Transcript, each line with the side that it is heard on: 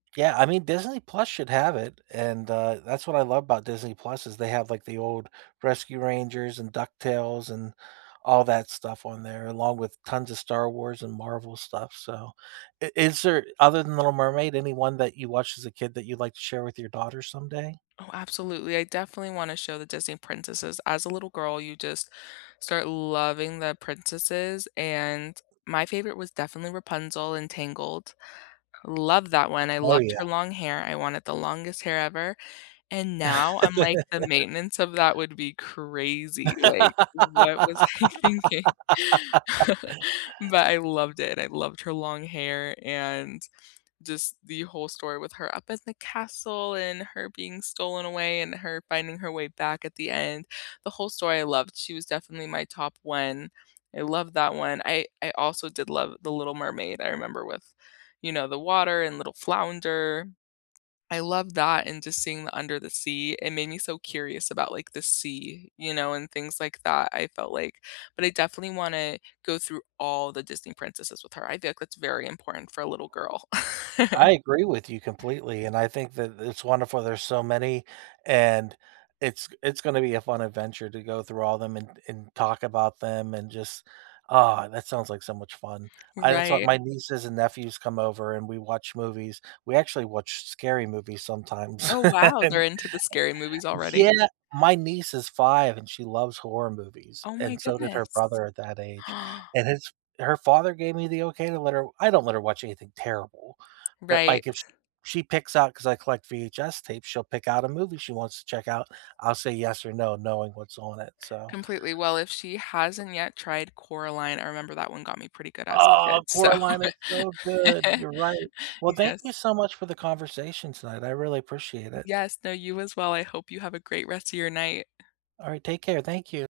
right: Yeah, I mean, Disney Plus should have it, and, uh, that's what I love about Disney Plus is they have, like, the old Rescue Rangers and Duck Tales and all that stuff on there along with tons of Star Wars and Marvel stuff, so, i is there other than Little Mermaid, anyone that you watched as a kid that you'd like to share with your daughter someday?
left: Oh, absolutely, I definitely want to show the Disney princesses. As a little girl, you just start loving the princesses, and my favorite was definitely Rapunzel in Tangled, love that one, I
right: Oh,
left: loved her
right: yeah.
left: long hair, I wanted the longest hair ever, and now I'm like, "The maintenance of that would be crazy," like, what was I thinking? But I loved it, I loved her long hair and just the whole story with her up in the castle and her being stolen away and her finding her way back at the end. The whole story I loved, she was definitely my top 1, I love that one. I I also did love The Little Mermaid, I remember with you know, the water and little Flounder, I love that and just seeing the under the sea, it made me so curious about, like, the sea, you know, and things like that, I felt like but I definitely wanna go through all the Disney princesses with her, I feel like that's very important for a little girl.
right: I agree with you completely, and I think that it's wonderful there's so many, and it's it's gonna be a fun adventure to go through all of them and and talk about them and just ah, that sounds like so much fun. I that's what
left: Right.
right: my nieces and nephews come over and we watch movies, we actually watch scary movies sometimes
left: Oh, wow, they're
right: and
left: into the scary movies already?
right: Yeah, my niece is 5 and she loves horror movies,
left: Oh my
right: and so did her
left: goodness.
right: brother at that age, and his her father gave me the okay to let her I don't let her watch anything terrible, but,
left: Right.
right: like, if sh she picks out 'cause I collect VHS tapes, she'll pick out a movie she wants to check out, I'll say yes or no, knowing what's on it, so
left: Completely, well, if she hasn't yet tried Coraline, I remember that one got me pretty good as a
right: Oh,
left: kid, so
right: Coraline is so good, you're right. Well, thank
left: yes.
right: you so much for the conversation tonight, I really appreciate
left: Y
right: it.
left: yes, no, you as well, I hope you have a great rest of your night.
right: All right, take care, thank you.